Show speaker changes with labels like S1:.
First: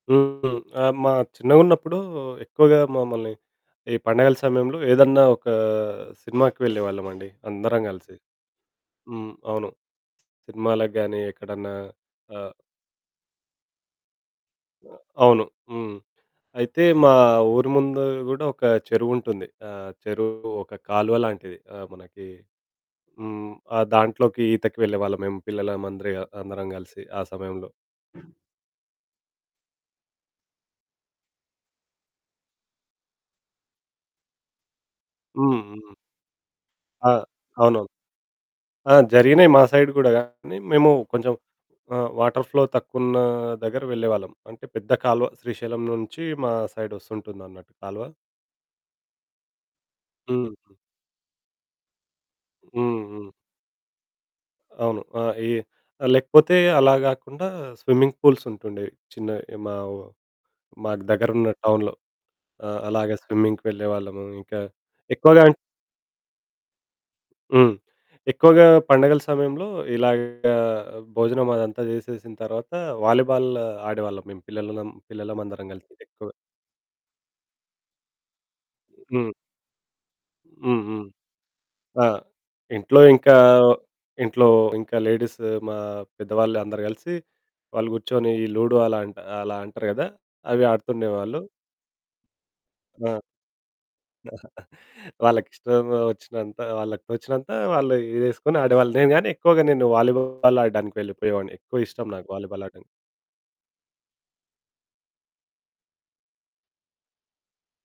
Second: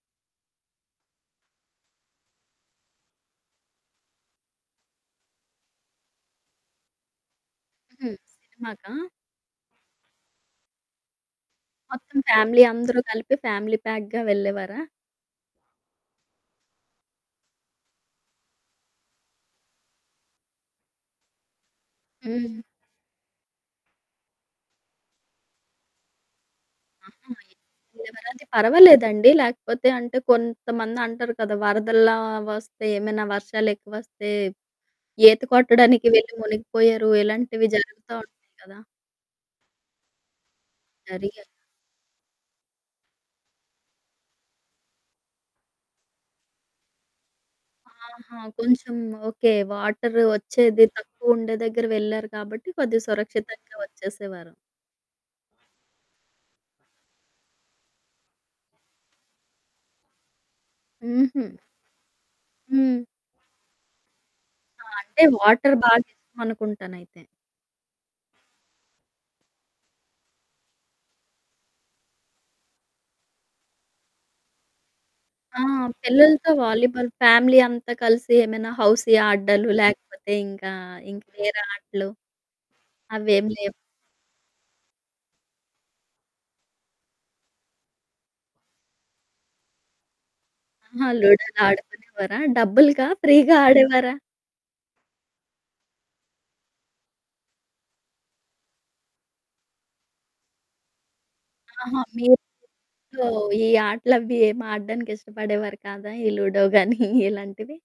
S1: హ్మ్. ఆ! మా చిన్నగున్నప్పుడు ఎక్కువగా మమ్మల్ని ఈ పండగల సమయంలో ఏదన్నా ఒక సినిమాకి వెళ్ళే వాళ్ళమండి. అందరం కలిసి.
S2: హ్మ్. సినిమాకా?
S1: హ్మ్. అవును. సినిమాలకి గాని ఎక్కడన్నా
S2: మొత్తం
S1: ఆహ్
S2: ఫ్యామిలీ అందరూ కలిపి ఫ్యామిలీ ప్యాక్‌గా వెళ్ళేవారా?
S1: అ అవును. హ్మ్. అయితే మా ఊరు ముందు గూడా ఒక చెరువుంటుంది. ఆ చెరువు ఒక కాలువ లాంటిది. ఆ మనకి
S2: హ్మ్.
S1: హ్మ్. ఆ దాంట్లోకి ఈతకి వెళ్ళే వాళ్ళం మేము పిల్లల మంద్రి అందరం కలిసి ఆ
S2: ఆహా!
S1: సమయంలో.
S2: ఇ ఏమైనయితే పర్వాలేదండి. లేకపోతే అంటే కొంతమంది అంటారు కదా వరదల్లా ఒస్తే ఏమైనా వర్షాలెక్కువొస్తే ఈత
S1: హ్మ్. హ్మ్.
S2: కొట్టడానికి వెళ్ళి మునిగిపోయారు
S1: ఆ!
S2: ఇలాంటివి
S1: అవును.
S2: జరుగుతా ఉంటాయి కదా!
S1: ఆ జరిగినాయి మా సైడు గూడా గానీ మేము కొంచెం
S2: జరిగాయి?
S1: ఆ వాటర్ ఫ్లో తక్కువున్న దగ్గర వెళ్ళేవాళ్ళం. అంటే పెద్ద కాలువ శ్రీశైలం నుంచి మా సైడ్ ఒస్తుంటుందన్నట్టు కాలవ.
S2: ఆహా! కొంచెం ఓకే. వాటరు
S1: హ్మ్.
S2: ఒచ్చేది తక్కువుండే దెగ్గర వెళ్లారు కాబట్టి
S1: హ్మ్.
S2: కొద్దిగా
S1: హ్మ్.
S2: సురక్షితంగా వచ్చేసేవారు.
S1: అవును. ఆ ఈ లేకపోతే అలా గాకుండా స్విమ్మింగ్ పూల్స్ ఉంటుండేవి చిన్నయి. మా వు మాకు దగ్గర
S2: హుహు.
S1: ఉన్న టౌన్‌లో. ఆహ్,
S2: హ్మ్.
S1: అలాగ స్విమ్మింగ్‌కి వెళ్ళేవాళ్ళము. ఇంకా
S2: ఆ! అంటే
S1: ఎక్కువగా అం
S2: వాటర్ బాగిష్టమనుకుంటానయితే.
S1: హ్మ్. ఎక్కువగా పండగల సమయంలో ఇలాగ భోజనం అదంతా చేసేసిన తరువాత వాలీబాల్ ఆడేవాళ్ళం మేము పిల్లలమం
S2: ఆ!
S1: పిల్లలమందరం కలిసి ఎక్కువ.
S2: పిల్లలతో వాలీబాల్ ఫ్యామిలీ అంతా కలిసి ఏమైనా హౌసీ
S1: హ్మ్.
S2: ఆడ్డాలు లేకపోతే ఇంకా,
S1: హ్మ్. హ్మ్.
S2: ఇంకా వేరే
S1: ఆ!
S2: ఆటలు,
S1: ఇంట్లో ఇంకా
S2: అవేమి లేవు.
S1: ఇంట్లో ఇంకా లేడీసు మా పెద్దవాళ్ళందరూ కలిసి వాళ్ళు కూర్చొని ఈ లూడో అలాంట అలా అంటారు గదా! అవి
S2: ఆహా!
S1: ఆడుతుండేవాళ్ళు.
S2: లూడో ఆడుకునేవారా? డబ్బులకా
S1: ఆ!
S2: ఫ్రీ‌గా ఆడేవారా?
S1: వాళ్ళకిష్టం ఒచ్చినంత వాళ్ళకొచ్చినంత వాళ్ళు ఇదేసుకొని ఆడేవాళ్ళు, నేగాని ఎక్కువగా నేను వాలీబాల్ ఆడ్డానికి వెళ్ళిపోయేవాడిని. ఎక్కువ
S2: ఆహా!
S1: ఇష్టం
S2: మీ
S1: నాకు వాలీబాల్ ఆడ్డం.
S2: ఇంట్లో ఈ ఆటలవి ఏమి ఆడ్డానికి ఇష్టపడేవారు కాదా? ఈ లూడో గానీ ఇలాంటివి?